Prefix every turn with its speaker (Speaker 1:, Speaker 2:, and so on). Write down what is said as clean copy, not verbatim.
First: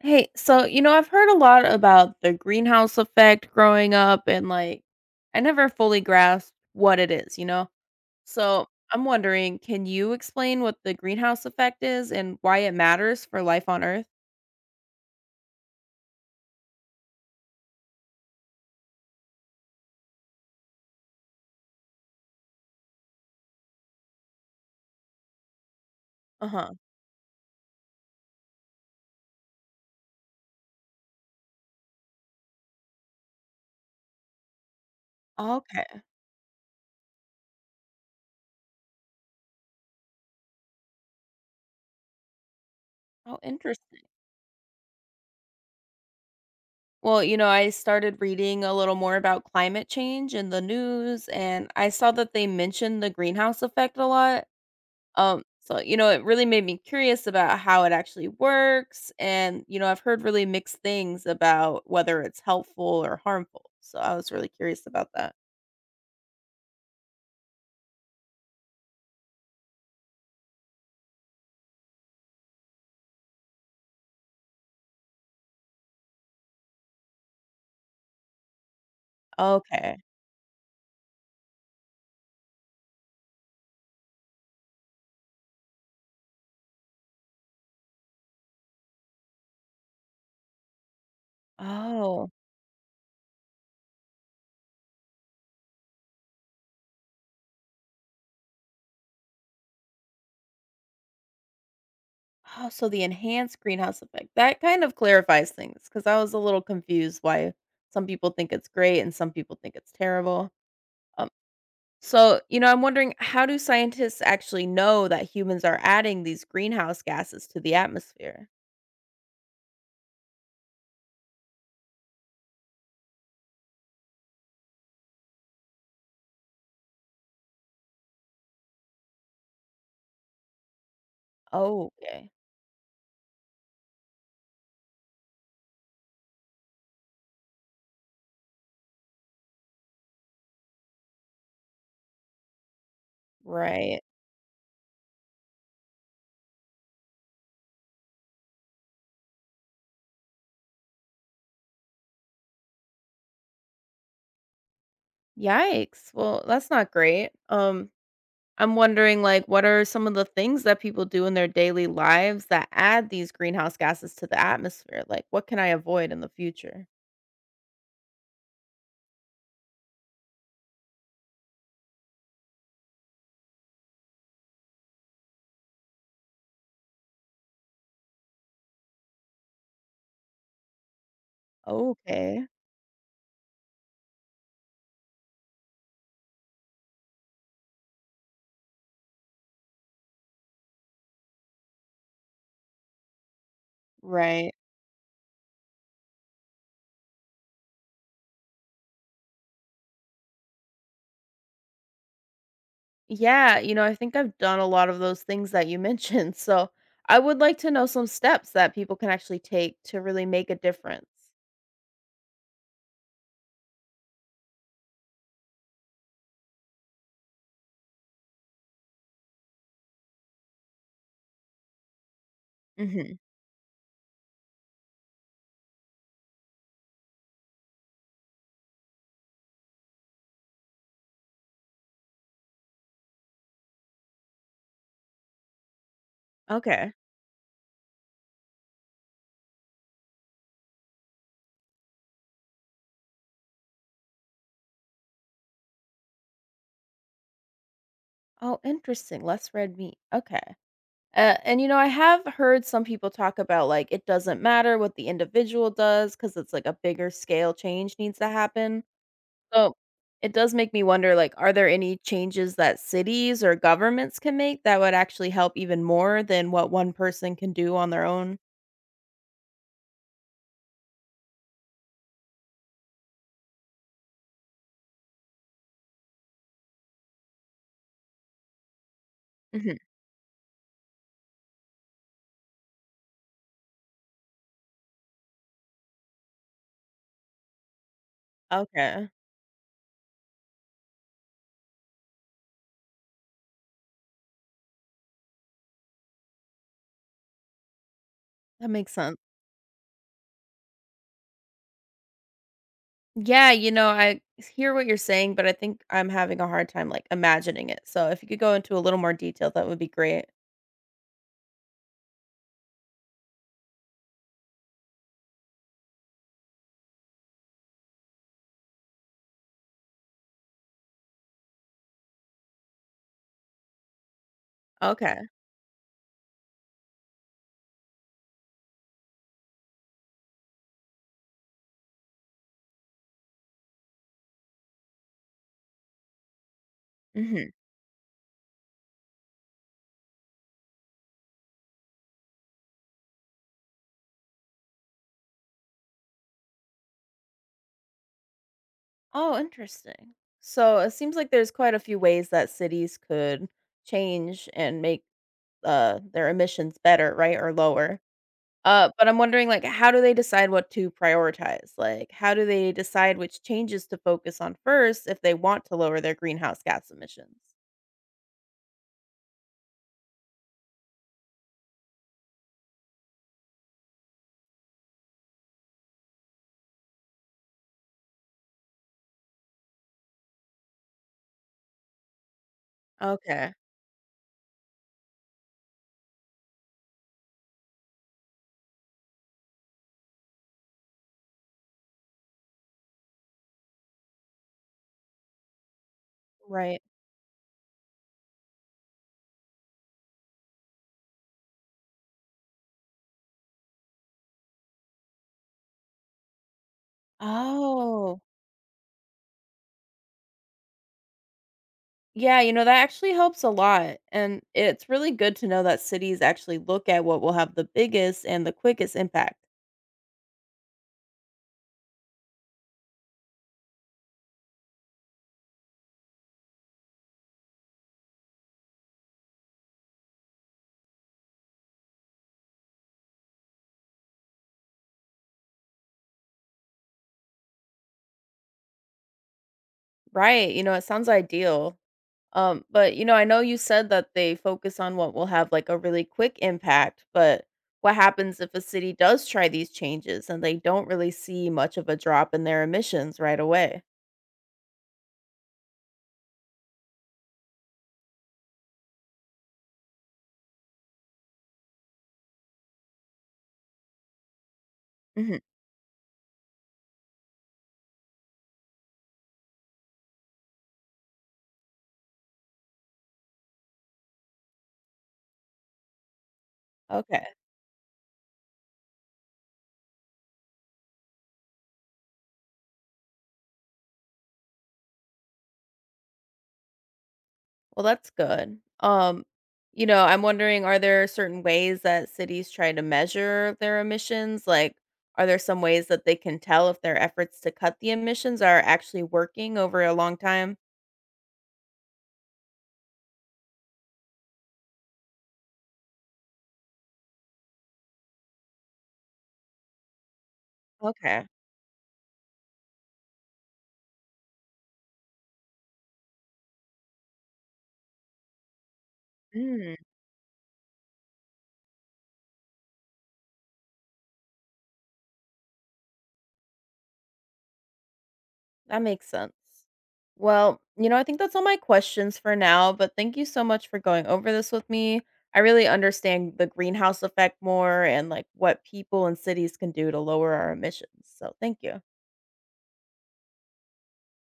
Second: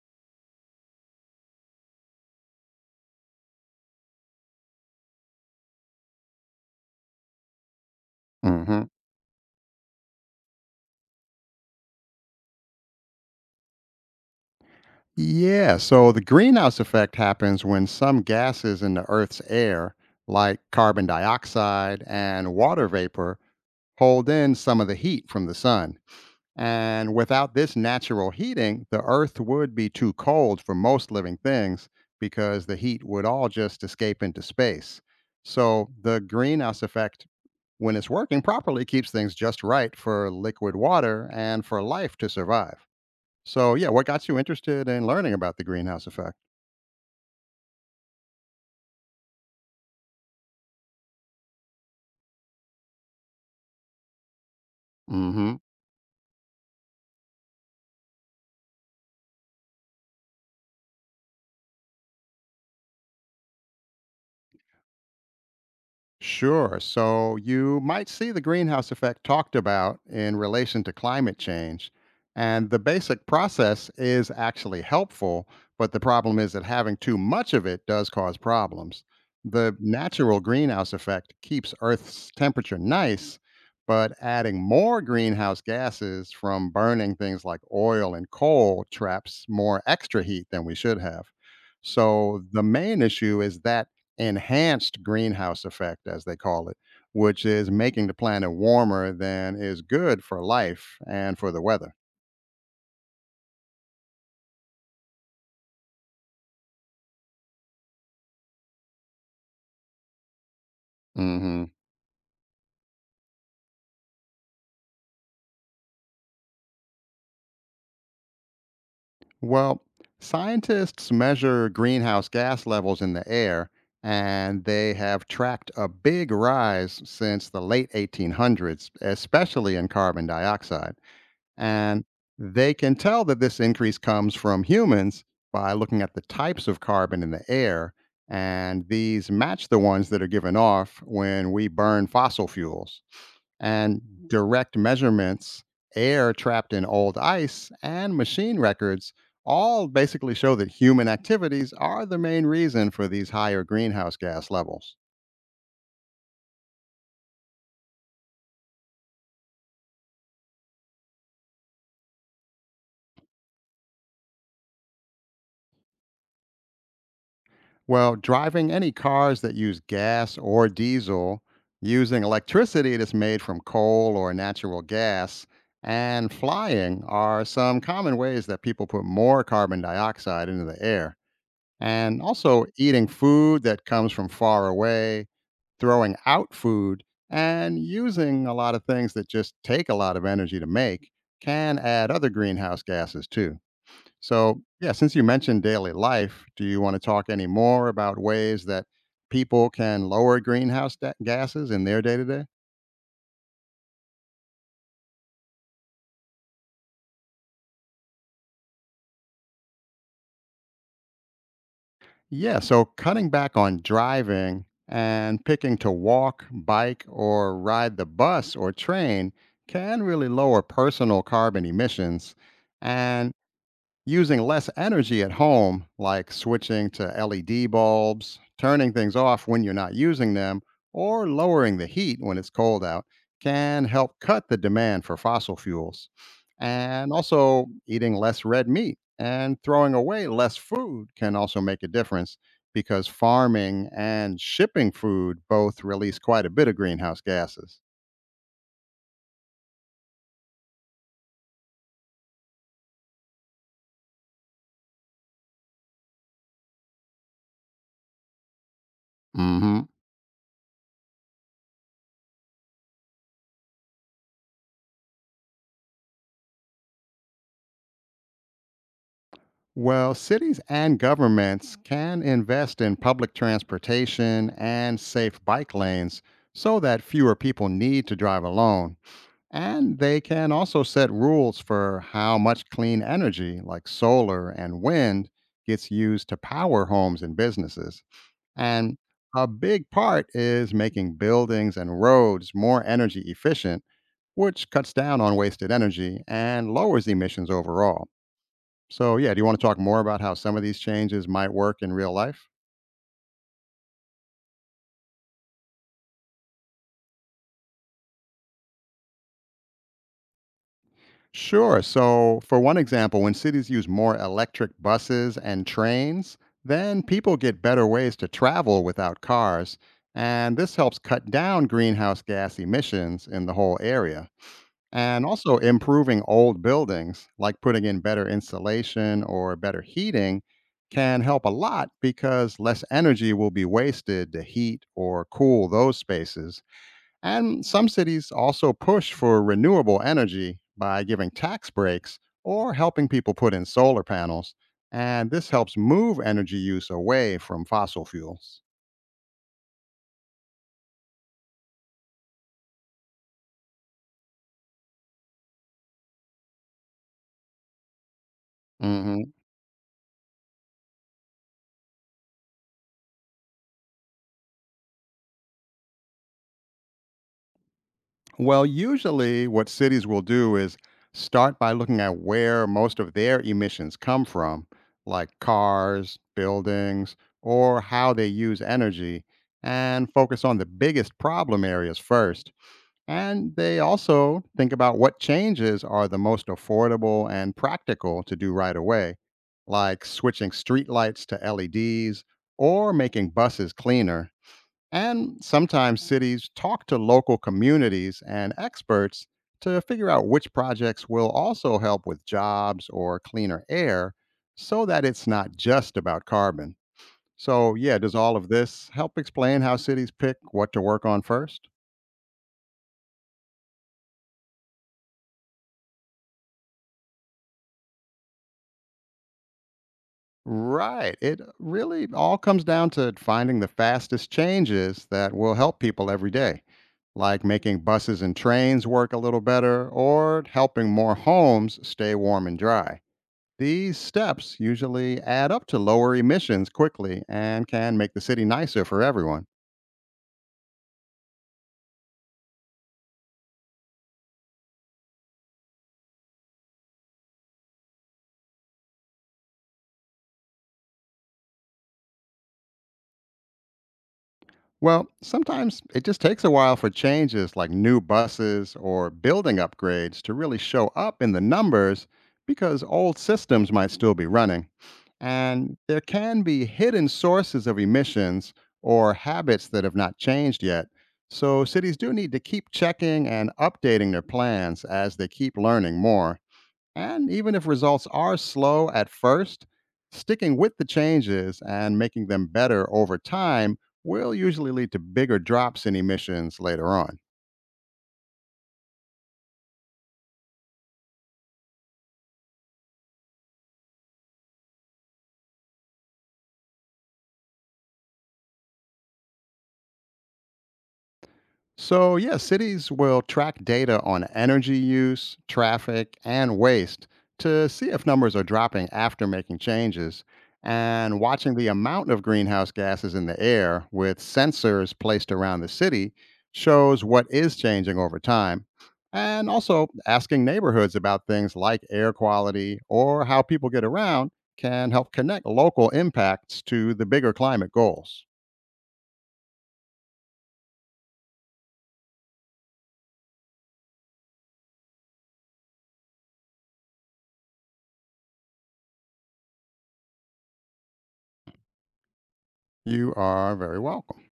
Speaker 1: Hey, so I've heard a lot about the greenhouse effect growing up, and like, I never fully grasped what it is, you know? So
Speaker 2: Hmm.
Speaker 1: I'm wondering, can you explain what the greenhouse effect is and why it matters for life on Earth?
Speaker 2: Yeah, so the greenhouse effect happens when some gases in the Earth's air, like carbon dioxide and water vapor, hold in some of the heat from the sun.
Speaker 1: Uh huh.
Speaker 2: And without this natural heating, the Earth would be too cold for most living things because the heat would all just escape into space. So
Speaker 1: Okay.
Speaker 2: the greenhouse effect, when it's working properly, keeps things just right for liquid water and for life to survive.
Speaker 1: Oh,
Speaker 2: So, yeah,
Speaker 1: interesting.
Speaker 2: what got you interested in learning about the greenhouse effect?
Speaker 1: Well, you know, I started reading a little more about climate change in the news, and I saw that they mentioned the greenhouse effect a lot.
Speaker 2: Mm hmm.
Speaker 1: It really made me curious about how it actually works, and I've heard really mixed things about whether it's helpful or harmful. So I was really curious about that.
Speaker 2: Sure. So you might see the greenhouse effect talked about in relation to climate change. And the basic process is actually helpful, but the problem is that having too much of it does cause problems. The
Speaker 1: Okay.
Speaker 2: natural greenhouse effect keeps Earth's temperature nice, but adding more greenhouse gases from burning things like oil and coal traps more extra heat than we should have.
Speaker 1: Oh.
Speaker 2: So the main issue is that enhanced greenhouse effect, as they call it, which is making the planet warmer than is good for life and for the weather.
Speaker 1: Oh, so the enhanced greenhouse effect. That kind of clarifies things because I was a little confused why some people think it's great and some people think it's terrible. Um,
Speaker 2: Hmm.
Speaker 1: I'm wondering, how do scientists actually know that humans are adding these greenhouse gases to the atmosphere?
Speaker 2: Well, scientists measure greenhouse gas levels in the air, and they have tracked a big rise since the late 1800s, especially in carbon dioxide.
Speaker 1: Oh,
Speaker 2: And
Speaker 1: okay.
Speaker 2: they can tell that this increase comes from humans by looking at the types of carbon in the air. And these match the ones that are given off when we burn fossil fuels.
Speaker 1: Right.
Speaker 2: And direct measurements, air trapped in old ice, and machine records all basically show that human activities are the main reason for these higher greenhouse gas levels.
Speaker 1: Yikes. Well, that's not great. I'm wondering, what are some of the things that people do in their daily lives that add these greenhouse gases to the atmosphere? Like, what can I avoid in the future?
Speaker 2: Well, driving any cars that use gas or diesel, using electricity that's made from coal or natural gas, and flying are some common ways that people put more carbon dioxide into the air. And
Speaker 1: Okay.
Speaker 2: also eating food that comes from far away, throwing out food, and using a lot of things that just take a lot of energy to make can add other greenhouse gases too.
Speaker 1: Right.
Speaker 2: So, yeah, since you mentioned daily life, do you want to talk any more about ways that people can lower greenhouse gases in their day to day?
Speaker 1: Yeah, I think I've done a lot of those things that you mentioned. So, I would like to know some steps that people can actually take to really make a difference.
Speaker 2: Yeah, so cutting back on driving and picking to walk, bike, or ride the bus or train can really lower personal carbon emissions.
Speaker 1: Mhm.
Speaker 2: And using less energy at home, like switching to LED bulbs, turning things off when you're not using them, or lowering the heat when it's cold out, can help cut the demand for fossil fuels.
Speaker 1: Okay.
Speaker 2: And also, eating less red meat and throwing away less food can also make a difference because farming and shipping food both release quite a bit of greenhouse gases.
Speaker 1: Oh, interesting. Less red meat. Okay. I have heard some people talk about it doesn't matter what the individual does because it's like a bigger scale change needs to happen. So,
Speaker 2: Hmm.
Speaker 1: it does make me wonder, are there any changes that cities or governments can make that would actually help even more than what one person can do on their own?
Speaker 2: Well, cities and governments can invest in public transportation and safe bike lanes so that fewer people need to drive alone.
Speaker 1: Mhm.
Speaker 2: And they can also set rules for how much clean energy, like solar and wind, gets used to power homes and businesses. And
Speaker 1: Okay,
Speaker 2: a big part is making buildings and roads more energy efficient, which cuts down on wasted energy and lowers emissions overall.
Speaker 1: that makes
Speaker 2: So,
Speaker 1: sense.
Speaker 2: yeah, do you want to talk more about how some of these changes might work in real life?
Speaker 1: Yeah, I hear what you're saying, but I think I'm having a hard time imagining it. So if you could go into a little more detail, that would be great.
Speaker 2: Sure. So, for one example, when cities use more electric buses and trains, then people get better ways to travel without cars. And this helps cut down greenhouse gas emissions in the whole area.
Speaker 1: Okay.
Speaker 2: And also, improving old buildings, like putting in better insulation or better heating, can help a lot because less energy will be wasted to heat or cool those spaces.
Speaker 1: Hmm.
Speaker 2: And some cities also push for renewable energy by giving tax breaks or helping people put in solar panels. And this helps move energy use away from fossil fuels.
Speaker 1: Oh, interesting. So it seems like there's quite a few ways that cities could change and make their emissions better, right, or lower. But I'm
Speaker 2: Mhm.
Speaker 1: wondering, how do they decide what to prioritize? Like, how do they decide which changes to focus on first if they want to lower their greenhouse gas emissions?
Speaker 2: Well, usually what cities will do is start by looking at where most of their emissions come from, like cars, buildings, or how they use energy, and focus on the biggest problem areas first.
Speaker 1: Okay.
Speaker 2: And they also think about what changes are the most affordable and practical to do right away, like switching streetlights to LEDs or making buses cleaner. And sometimes cities
Speaker 1: Right.
Speaker 2: talk to local communities and experts to figure out which projects will also help with jobs or cleaner air so that it's not just about carbon. So, yeah, does
Speaker 1: Oh,
Speaker 2: all of this help explain how cities pick what to work on first?
Speaker 1: yeah. That actually helps a lot. And it's really good to know that cities actually look at what will have the biggest and the quickest impact.
Speaker 2: Right. It really all comes down to finding the fastest changes that will help people every day, like making buses and trains work a little better or helping more homes stay warm and dry. These steps usually add up to lower emissions quickly and can make the city nicer for everyone.
Speaker 1: Right. You know, it sounds ideal. I know you said that they focus on what will have like a really quick impact, but what happens if a city does try these changes and they don't really see much of a drop in their emissions right away?
Speaker 2: Well, sometimes it just takes a while for changes like new buses or building upgrades to really show up in the numbers because old systems might still be running.
Speaker 1: Hmm.
Speaker 2: And there can be hidden sources of emissions or habits that have not changed yet. So cities do need to keep checking and updating their plans as they keep learning more.
Speaker 1: Okay.
Speaker 2: And even if results are slow at first, sticking with the changes and making them better over time will usually lead to bigger drops in emissions later on.
Speaker 1: Well, that's good. I'm wondering, are there certain ways that cities try to measure their emissions? Like, are there some ways that they can tell if their efforts to cut the emissions are actually working over a long time?
Speaker 2: So, yeah, cities will track data on energy use, traffic, and waste to see if numbers are dropping after making changes. And
Speaker 1: Okay.
Speaker 2: watching the amount of greenhouse gases in the air with sensors placed around the city shows what is changing over time. And also, asking neighborhoods about things like air quality or how people get around can help connect local impacts to the bigger climate goals.
Speaker 1: That makes sense. Well, I think that's all my questions for now, but thank you so much for going over this with me. I really understand the greenhouse effect more and like what people and cities can do to lower our emissions. So, thank you.
Speaker 2: You are very welcome.